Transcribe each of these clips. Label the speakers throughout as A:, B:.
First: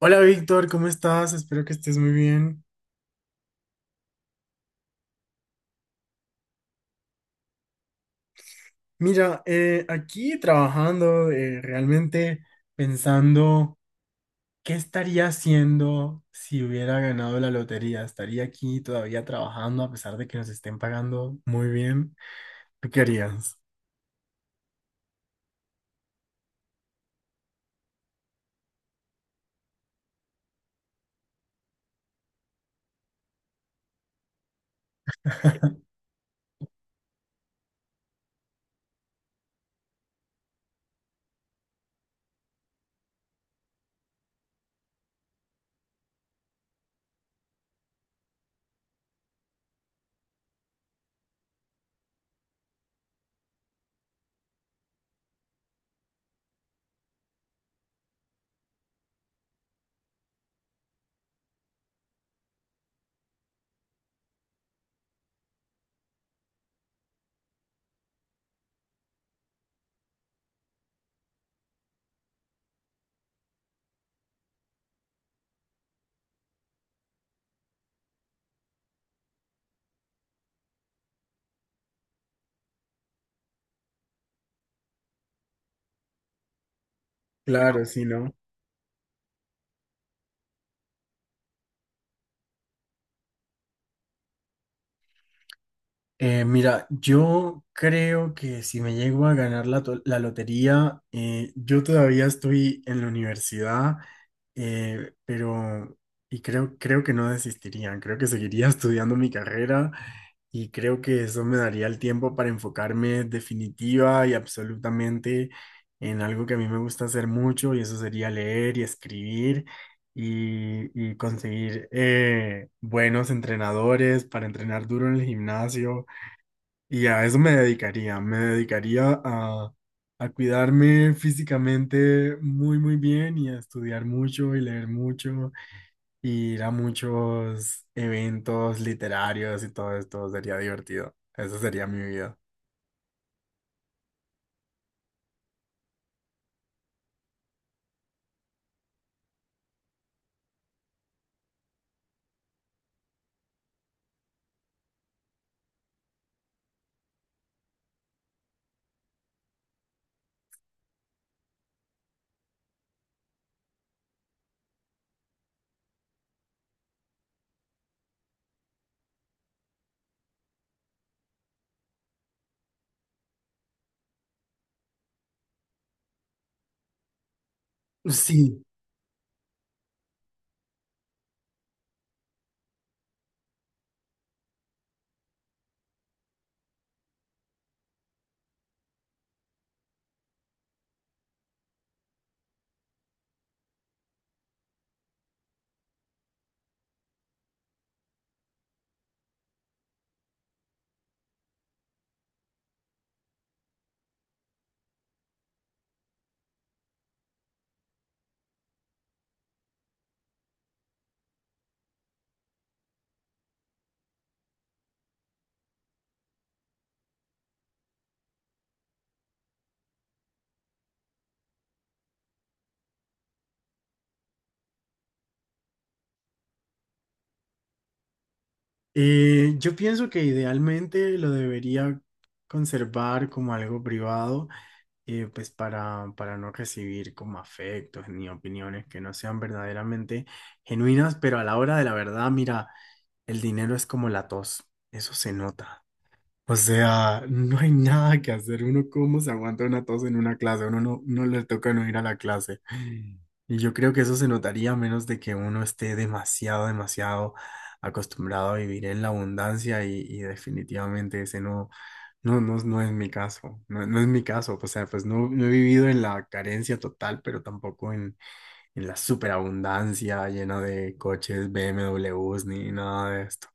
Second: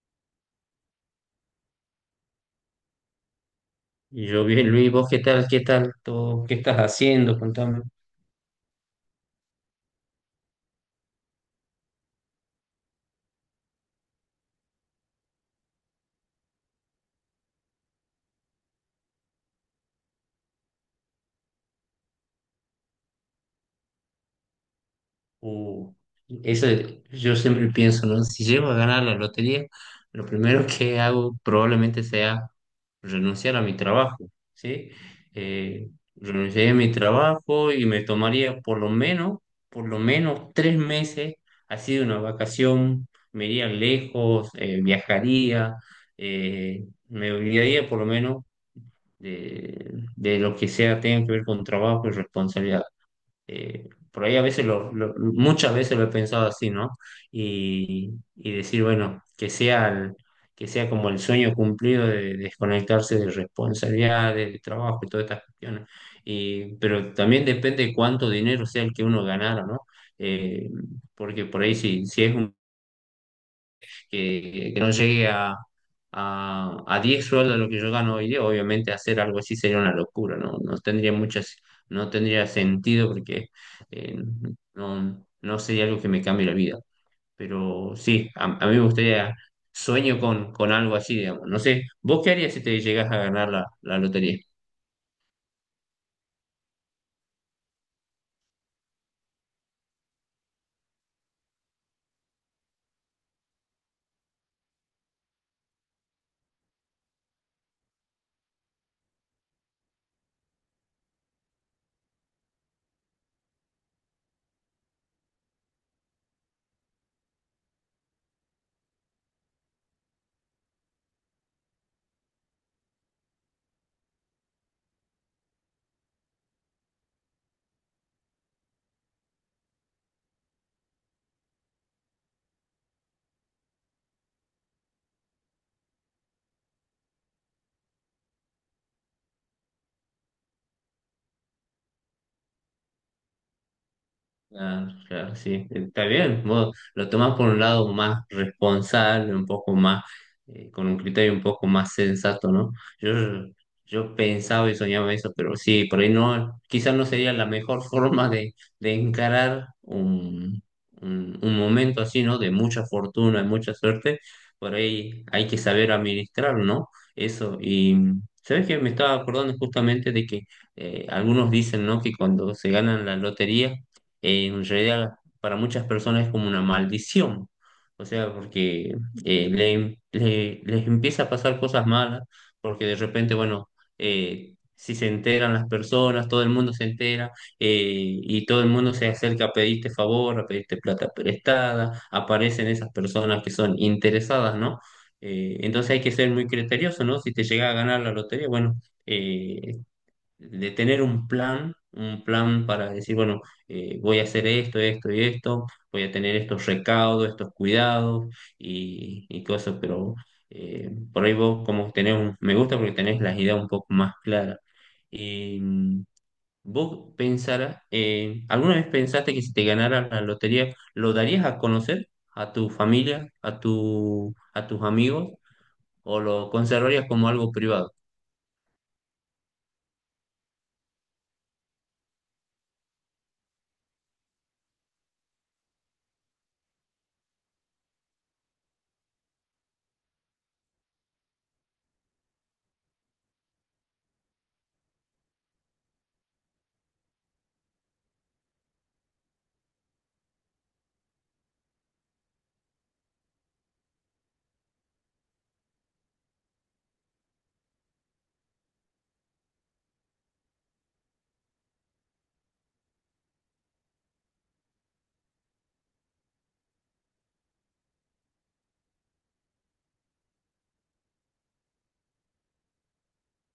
A: Hola Víctor, ¿cómo estás? Espero que estés muy bien.
B: Y yo, bien, Luis, ¿vos qué tal? ¿Qué tal? ¿Todo? ¿Qué estás haciendo? Contame.
A: Mira, aquí trabajando, realmente pensando qué estaría haciendo si hubiera ganado la lotería. ¿Estaría aquí todavía trabajando a pesar de que nos estén pagando muy bien? ¿Tú qué harías?
B: Uh, eso yo siempre pienso, ¿no? Si llego a ganar la lotería, lo primero que hago probablemente sea renunciar a mi trabajo, ¿sí? Eh, Renunciaría a mi trabajo y me tomaría por lo menos 3 meses, así de una vacación, me iría lejos, viajaría, me olvidaría por lo menos de lo que sea tenga que ver con trabajo y responsabilidad. Por ahí a veces, muchas veces lo he pensado así, ¿no? Y decir, bueno, que sea, que sea como el sueño cumplido de desconectarse de responsabilidades, de trabajo y todas estas cuestiones. Y, pero también depende de cuánto dinero sea el que uno ganara, ¿no? Eh, Porque por ahí si es un que no llegue a 10 sueldos lo que yo gano hoy día, obviamente hacer algo así sería una locura, ¿no? No tendría muchas, no tendría sentido porque eh, no sería algo que me cambie la vida.
A: Claro,
B: Pero
A: sí,
B: sí,
A: ¿no?
B: a mí me gustaría, sueño con algo así, digamos. No sé, ¿vos qué harías si te llegas a ganar la lotería?
A: Mira, yo creo que si me llego a ganar la, la lotería, yo todavía estoy en la universidad, pero y creo que no desistiría, creo que seguiría estudiando mi carrera y creo que eso me daría el tiempo para enfocarme definitiva y absolutamente en algo que a mí me gusta hacer mucho, y eso sería leer y escribir y conseguir buenos entrenadores para entrenar duro en el gimnasio, y a eso me dedicaría a cuidarme físicamente muy, muy bien y a estudiar mucho y leer mucho, y ir a muchos eventos literarios, y todo esto sería divertido. Esa sería mi vida.
B: Claro, claro, sí, está bien. Vos lo tomás por un lado más responsable, un poco más, con un criterio un poco más sensato, ¿no? Yo, yo pensaba y soñaba eso, pero sí, por ahí no, quizás no sería la mejor forma de encarar un, un momento así, ¿no? De mucha fortuna y mucha suerte, por ahí hay que saber administrarlo, ¿no? Eso, y sabes que me estaba acordando justamente de que algunos dicen, ¿no? Que cuando se ganan la lotería, en realidad para muchas personas es como una maldición. O sea,
A: Sí,
B: porque les empieza a pasar cosas malas, porque de repente, bueno, si se enteran las personas, todo el mundo se entera eh, y todo el mundo se acerca a pedirte favor, a pedirte plata prestada, aparecen esas personas que son interesadas, ¿no? Entonces hay que ser muy criterioso, ¿no? Si te llega a ganar la lotería, bueno, eh, de tener un plan para decir, bueno, voy a hacer esto, esto y esto, voy a tener estos recaudos, estos cuidados y cosas, pero por ahí vos como tenés, me gusta porque tenés las ideas un poco más claras. Y mm, vos pensarás, ¿alguna vez pensaste que si te ganara la lotería, lo darías a conocer a tu familia, a tus amigos, o lo conservarías como algo privado?
A: yo pienso que idealmente lo debería conservar como algo privado, pues para no recibir como afectos ni opiniones que no sean verdaderamente genuinas, pero a la hora de la verdad, mira. El dinero es como la tos, eso se nota. O sea, no hay nada que hacer. Uno cómo se aguanta una tos en una clase, uno no le toca no ir a la clase. Y yo creo que eso se notaría a menos de que uno esté demasiado, demasiado acostumbrado a vivir en la abundancia, y definitivamente ese no es mi caso. No, no es mi caso. O sea, pues no, no he vivido en la carencia total, pero tampoco en la superabundancia llena de coches, BMWs ni nada de esto.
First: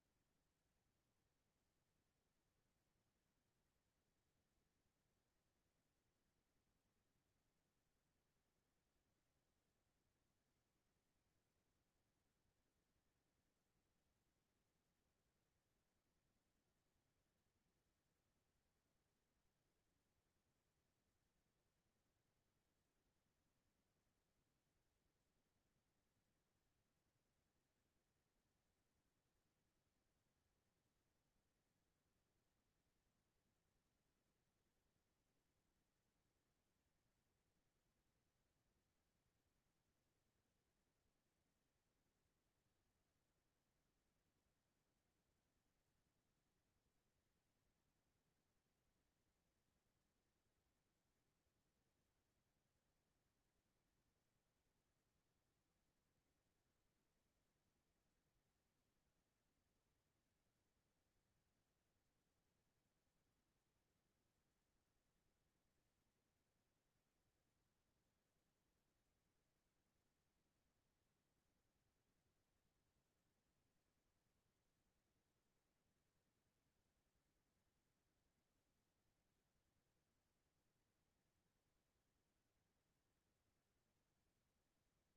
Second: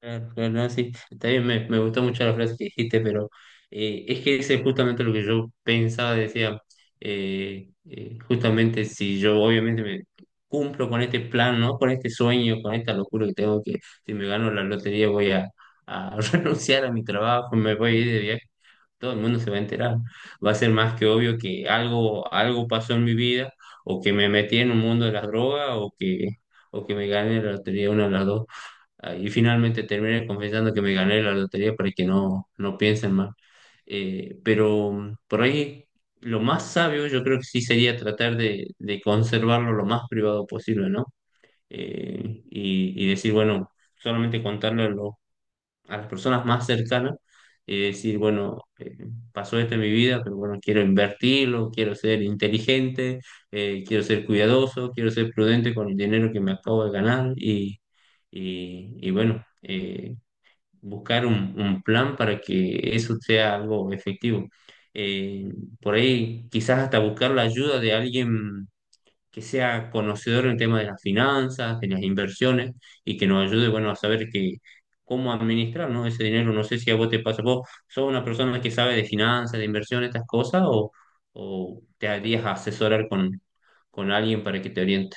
B: Claro, claro, no, sí, está bien, me gustó mucho la frase que dijiste, pero es que ese es justamente lo que yo pensaba, decía, justamente si yo obviamente me cumplo con este plan, ¿no? Con este sueño, con esta locura que tengo, que si me gano la lotería voy a renunciar a mi trabajo, me voy a ir de viaje, todo el mundo se va a enterar, va a ser más que obvio que algo, algo pasó en mi vida, o que me metí en un mundo de las drogas, o que me gané la lotería, una de las dos. Ah, y finalmente terminé confesando que me gané la lotería para que no piensen mal. Pero mm, por ahí lo más sabio yo creo que sí sería tratar de conservarlo lo más privado posible, ¿no? Y decir, bueno, solamente contarle a las personas más cercanas y decir, bueno, pasó esto en mi vida, pero bueno, quiero invertirlo, quiero ser inteligente, quiero ser cuidadoso, quiero ser prudente con el dinero que me acabo de ganar y bueno, buscar un plan para que eso sea algo efectivo. Eh, por ahí quizás hasta buscar la ayuda de alguien que sea conocedor en el tema de las finanzas, de las inversiones y que nos ayude, bueno, a saber que cómo administrar, ¿no? Ese dinero. No sé si a vos te pasa, vos sos una persona que sabe de finanzas, de inversiones, estas cosas, o te harías asesorar con alguien para que te oriente.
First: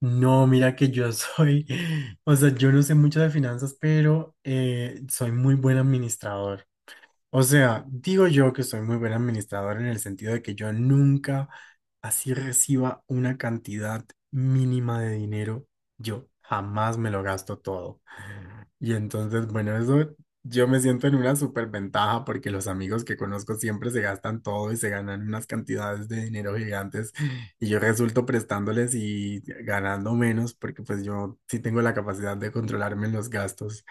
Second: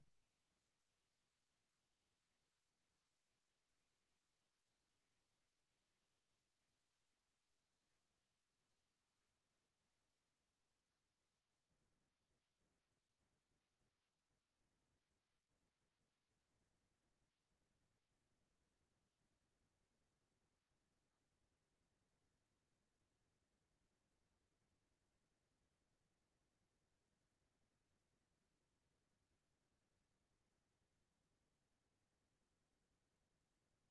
A: No, mira que yo soy, o sea, yo no sé mucho de finanzas, pero soy muy buen administrador. O sea, digo yo que soy muy buen administrador en el sentido de que yo nunca así reciba una cantidad mínima de dinero, yo jamás me lo gasto todo. Y entonces, bueno, eso yo me siento en una superventaja porque los amigos que conozco siempre se gastan todo y se ganan unas cantidades de dinero gigantes, y yo resulto prestándoles y ganando menos porque pues yo sí tengo la capacidad de controlarme en los gastos.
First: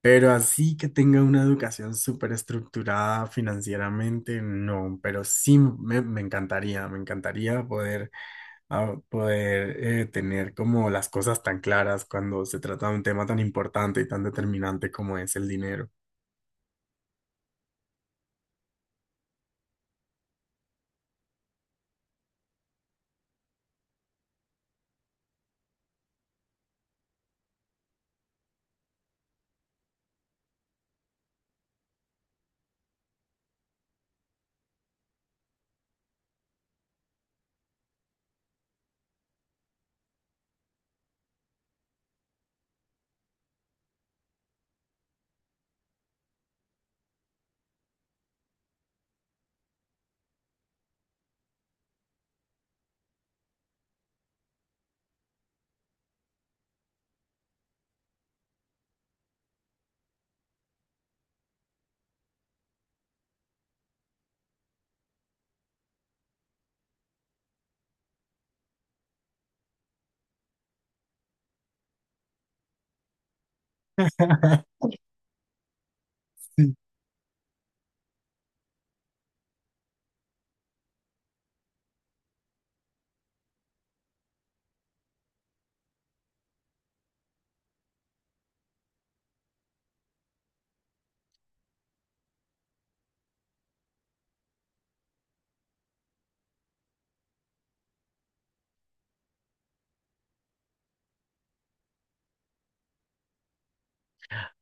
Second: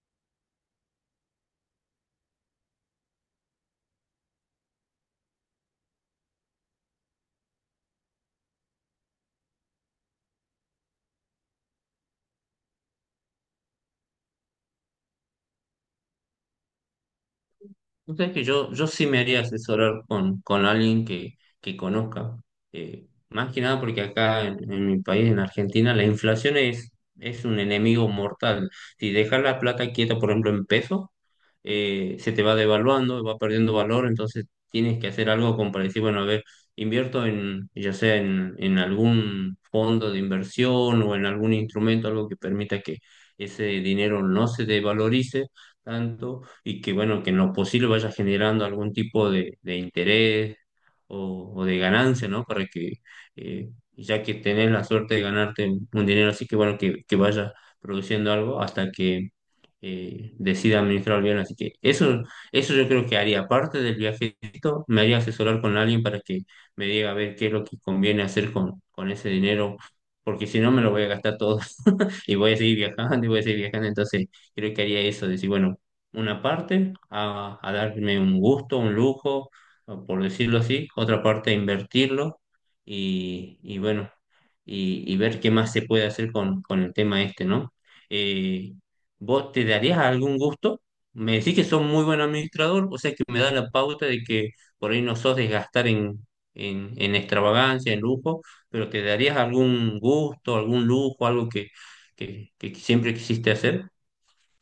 A: Pero así que tenga una educación súper estructurada financieramente, no, pero sí me, me encantaría poder tener como las cosas tan claras cuando se trata de un tema tan importante y tan determinante como es el dinero.
B: Vos sabés que yo sí me haría asesorar con alguien que conozca. Más que nada porque acá en mi país, en Argentina, la inflación es un enemigo mortal. Si dejas la plata quieta, por ejemplo, en pesos, se te va devaluando, va perdiendo valor, entonces tienes que hacer algo como para decir, bueno, a ver, invierto en, ya sea en algún fondo de inversión o en algún instrumento, algo que permita que ese dinero no se devalorice tanto y que, bueno, que en lo posible vaya generando algún tipo de interés o de ganancia, ¿no? Para que, eh, ya que tenés la suerte de ganarte un dinero así, que, bueno, que vaya produciendo algo hasta que decida administrar bien. Así que eso yo creo que haría. Aparte del viajecito, me haría asesorar con alguien para que me diga a ver qué es lo que conviene hacer con ese dinero, porque si no me lo voy a gastar todo. Y voy a seguir viajando y voy a seguir viajando. Entonces, creo que haría eso, decir, bueno, una parte a darme un gusto, un lujo, o por decirlo así, otra parte a invertirlo y bueno, y ver qué más se puede hacer con el tema este, ¿no? Eh, ¿Vos te darías algún gusto? Me decís que sos muy buen administrador, o sea que me da la pauta de que por ahí no sos de gastar en, en extravagancia, en lujo, pero ¿te darías algún gusto, algún lujo, algo que, que siempre quisiste hacer?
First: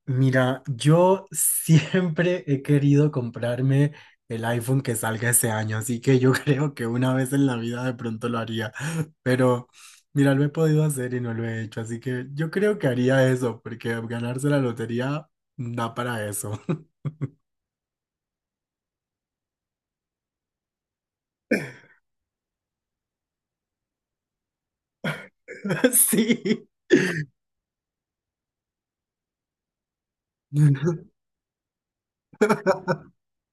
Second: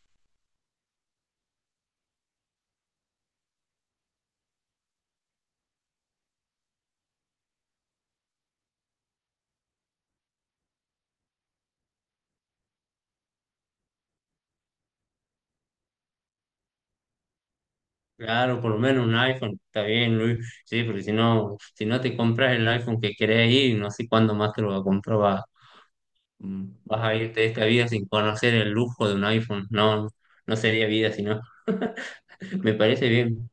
A: Mira, yo siempre he querido comprarme el iPhone que salga ese año, así que yo creo que una vez en la vida de pronto lo haría, pero mira, lo he podido hacer y no lo he hecho, así que yo creo que haría eso, porque ganarse la lotería da para eso.
B: Claro, por lo menos un iPhone, está bien, Luis. Sí, porque si no, si no te compras el iPhone que querés ir, no sé cuándo más te lo vas a comprar, vas, mm,
A: Sí.
B: vas a irte de esta vida sin conocer el lujo de un iPhone. No, no sería vida, sino me parece bien.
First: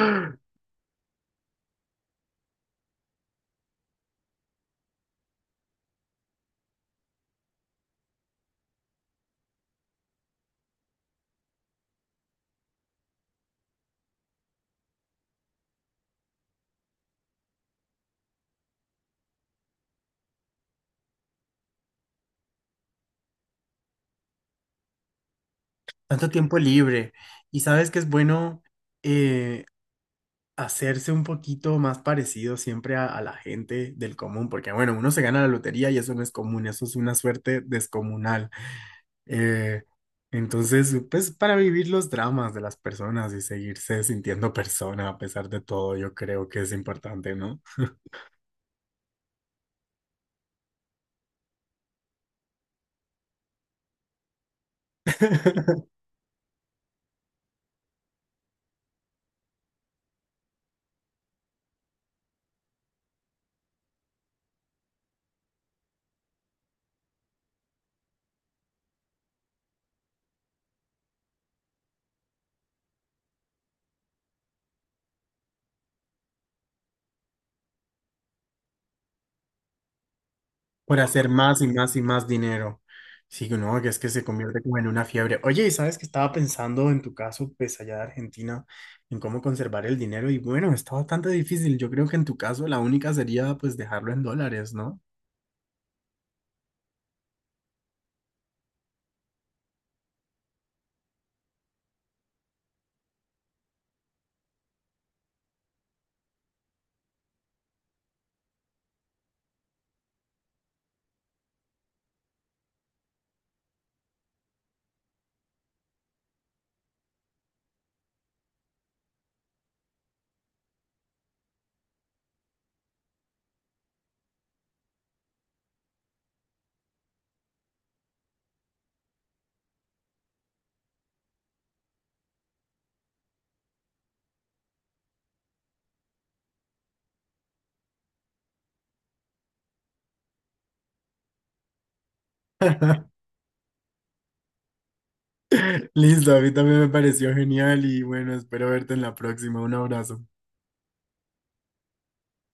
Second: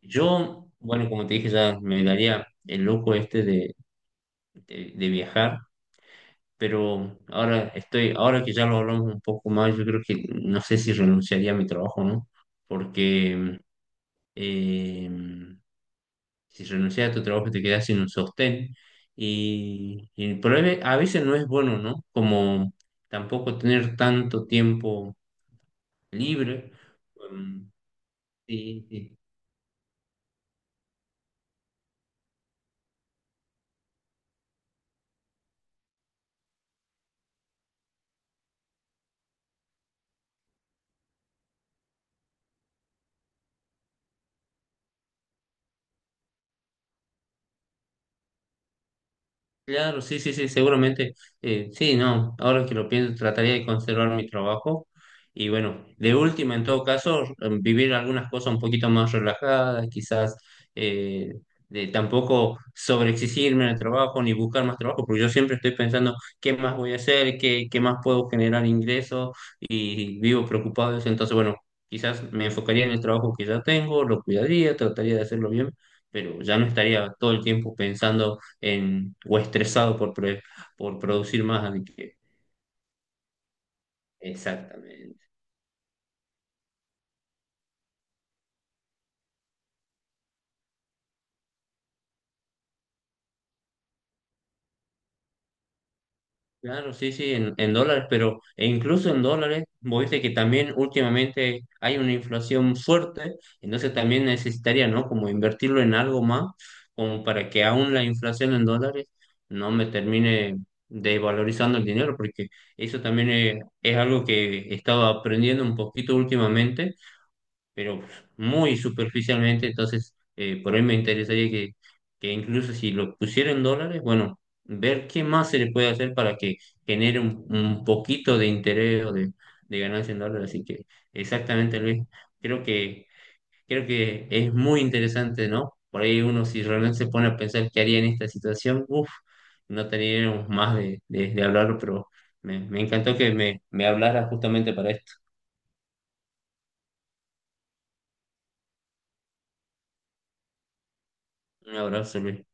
B: Yo, bueno, como te dije, ya me daría el lujo este de, de viajar, pero ahora estoy, ahora que ya lo hablamos un poco más, yo creo que no sé si renunciaría a mi trabajo, ¿no? Porque eh, si renuncias a tu trabajo te quedas sin un sostén y el problema a veces no es bueno, ¿no? Como tampoco tener tanto tiempo
A: Tanto tiempo
B: libre.
A: libre. Y
B: um,
A: sabes que es bueno
B: sí, sí.
A: eh, hacerse un poquito más parecido siempre a la gente del común, porque bueno, uno se gana la lotería y eso no es común, eso es una suerte descomunal. Eh, entonces, pues para vivir los dramas de las personas y seguirse sintiendo persona a pesar de todo, yo creo que es importante, ¿no?
B: Claro, sí, sí, sí, seguramente. Sí, no, ahora que lo pienso, trataría de conservar mi trabajo. Y bueno, de última, en todo caso, vivir algunas cosas un poquito más relajadas, quizás eh, de tampoco sobreexigirme en el trabajo ni buscar más trabajo, porque yo siempre estoy pensando qué más voy a hacer, qué más puedo generar ingresos y vivo preocupado de eso. Entonces, bueno, quizás me enfocaría en el trabajo que ya tengo, lo cuidaría, trataría de hacerlo bien, pero ya no estaría todo el tiempo pensando en, o estresado por,
A: Por
B: por
A: hacer
B: producir
A: más
B: más.
A: y
B: Así
A: más y
B: que...
A: más dinero. Sí, no, que es que se convierte como en una
B: exactamente.
A: fiebre. Oye, y sabes que estaba pensando en tu caso, pues allá de Argentina, en cómo conservar el dinero, y bueno, está bastante difícil. Yo creo que en tu caso la única sería pues dejarlo en dólares, ¿no?
B: Claro, sí, sí, en dólares, pero e incluso en dólares, vos viste que también últimamente hay una inflación fuerte, entonces también necesitaría, ¿no? Como invertirlo en algo más, como para que aún la inflación en dólares no me termine desvalorizando el dinero, porque eso también es algo que he estado aprendiendo un poquito últimamente, pero muy superficialmente, entonces por ahí me interesaría que incluso si lo pusiera en dólares, bueno, ver qué más se le puede hacer para que genere un poquito de interés o de ganancia en dólares. Así que exactamente, Luis, creo que, creo que es muy interesante, ¿no? Por ahí uno si realmente se pone a pensar qué haría en esta situación, uff, no tendríamos más de hablarlo, pero me encantó que me hablara justamente para esto.
A: Listo, a mí también me pareció genial y bueno, espero verte en la próxima. Un abrazo.
B: Un abrazo, Luis.